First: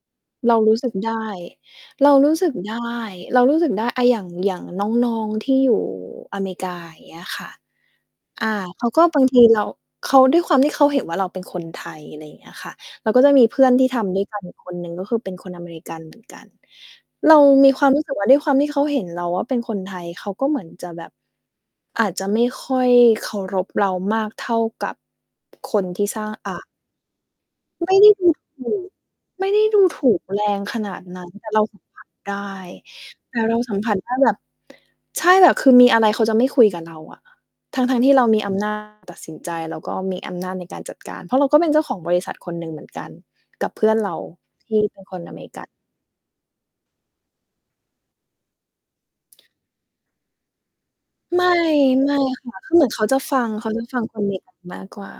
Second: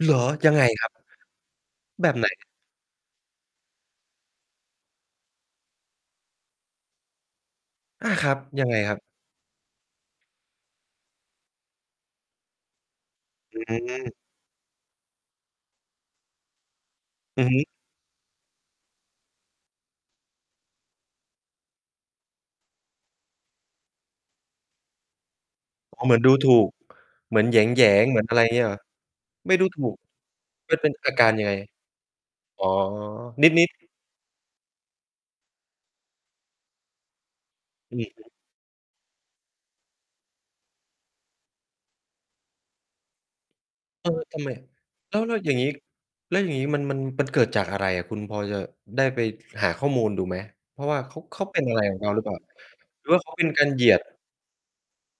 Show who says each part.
Speaker 1: เหรอ ย
Speaker 2: เ
Speaker 1: ั
Speaker 2: ร
Speaker 1: ง
Speaker 2: า
Speaker 1: ไง
Speaker 2: รู้
Speaker 1: ค
Speaker 2: ส
Speaker 1: รั
Speaker 2: ึ
Speaker 1: บ?
Speaker 2: กได้
Speaker 1: แ
Speaker 2: เ
Speaker 1: บ
Speaker 2: รา
Speaker 1: บไห
Speaker 2: ร
Speaker 1: น?
Speaker 2: ู้สึกได้ เรารู้สึกได้ อา อย่าง อย่างน้อง ๆ ที่อยู่อเมริกา อย่างเงี้ยค่ะ
Speaker 1: อา ครับ
Speaker 2: อ่า
Speaker 1: ยังไง
Speaker 2: เขา
Speaker 1: ครั
Speaker 2: ก
Speaker 1: บ?
Speaker 2: ็ บางทีเรา เขา ด้วยความที่เขาเห็นว่าเราเป็นคนไทย อะไรอย่างเงี้ยค่ะ เราก็จะมีเ
Speaker 1: อ
Speaker 2: พื่อ
Speaker 1: ื
Speaker 2: นที่ทำ
Speaker 1: อ
Speaker 2: ด้วยกันอีกคนหนึ่ง ก็คือเป็นคนอเมริกันเหมือนกัน เรา
Speaker 1: อือฮึ
Speaker 2: มีความรู้สึกว่า ด้วยความที่เขาเห็นเราว่าเป็นคนไทย เขาก็เหมือนจะแบบ อาจจะไม่ค่อยเคารพเรามากเท่ากับ คนท
Speaker 1: อ๋
Speaker 2: ี
Speaker 1: อ
Speaker 2: ่
Speaker 1: เหมื
Speaker 2: ส
Speaker 1: อ
Speaker 2: ร
Speaker 1: น
Speaker 2: ้า
Speaker 1: ดู
Speaker 2: ง
Speaker 1: ถ
Speaker 2: อ
Speaker 1: ู
Speaker 2: า
Speaker 1: ก เหมือนแหย
Speaker 2: ไม่ไ
Speaker 1: ง
Speaker 2: ด้
Speaker 1: ๆ เหมื
Speaker 2: ด
Speaker 1: อน
Speaker 2: ู
Speaker 1: อะไรง
Speaker 2: ถ
Speaker 1: ี้เหร
Speaker 2: ู
Speaker 1: อ?
Speaker 2: ก ไม่
Speaker 1: ไม่
Speaker 2: ได้
Speaker 1: ดู
Speaker 2: ด
Speaker 1: ถ
Speaker 2: ู
Speaker 1: ูก
Speaker 2: ถูกแรง
Speaker 1: มั
Speaker 2: ข
Speaker 1: นเป
Speaker 2: น
Speaker 1: ็น
Speaker 2: าด
Speaker 1: อา
Speaker 2: น
Speaker 1: ก
Speaker 2: ั
Speaker 1: า
Speaker 2: ้น
Speaker 1: รย
Speaker 2: แ
Speaker 1: ั
Speaker 2: ต
Speaker 1: ง
Speaker 2: ่
Speaker 1: ไง?
Speaker 2: เรา สัมผัส ได้
Speaker 1: อ๋อ
Speaker 2: แต่
Speaker 1: น
Speaker 2: เรา
Speaker 1: ิด
Speaker 2: ส
Speaker 1: ๆ
Speaker 2: ัมผัสได้แบบ ใช่ แบบคือมีอะไรเขาจะไม่คุยกับเราอะ ทั้ง
Speaker 1: มี
Speaker 2: ๆ ท
Speaker 1: อ
Speaker 2: ี
Speaker 1: ี
Speaker 2: ่
Speaker 1: ก
Speaker 2: เ
Speaker 1: ไ
Speaker 2: ร
Speaker 1: หม?
Speaker 2: ามีอำ นาจ ตัดสินใจ แล้วก็มีอำนาจในการจัดการ เพราะเราก็เป็นเจ้าของบริษัทคนหนึ่งเหมือนกันกับ เพื่อนเ
Speaker 1: เอ
Speaker 2: รา
Speaker 1: อ ทำไม?
Speaker 2: ที่เป็น
Speaker 1: แ
Speaker 2: ค
Speaker 1: ล้
Speaker 2: น
Speaker 1: ว แ
Speaker 2: อ
Speaker 1: ล้
Speaker 2: เ
Speaker 1: ว
Speaker 2: มร
Speaker 1: อ
Speaker 2: ิ
Speaker 1: ย่าง
Speaker 2: กั
Speaker 1: งี
Speaker 2: น
Speaker 1: ้ แล้วอย่างงี้มัน มัน มันเกิดจากอะไรอะคุณ พอจะได้ไปหาข้อมูลดูไหม? เพราะว่าเขา เข
Speaker 2: ไม
Speaker 1: า
Speaker 2: ่
Speaker 1: เป็นอะไรกับเร
Speaker 2: ไ
Speaker 1: า
Speaker 2: ม่
Speaker 1: หรือเปล่า
Speaker 2: ค่ะ คือเหมือน เข
Speaker 1: หร
Speaker 2: า
Speaker 1: ือ
Speaker 2: จ
Speaker 1: ว
Speaker 2: ะ
Speaker 1: ่าเข
Speaker 2: ฟ
Speaker 1: า
Speaker 2: ั
Speaker 1: เป็
Speaker 2: ง
Speaker 1: นก
Speaker 2: เ
Speaker 1: า
Speaker 2: ข
Speaker 1: ร
Speaker 2: าจ
Speaker 1: เห
Speaker 2: ะ
Speaker 1: ยี
Speaker 2: ฟ
Speaker 1: ย
Speaker 2: ั
Speaker 1: ด?
Speaker 2: ง คนอเมริกัน มากกว่า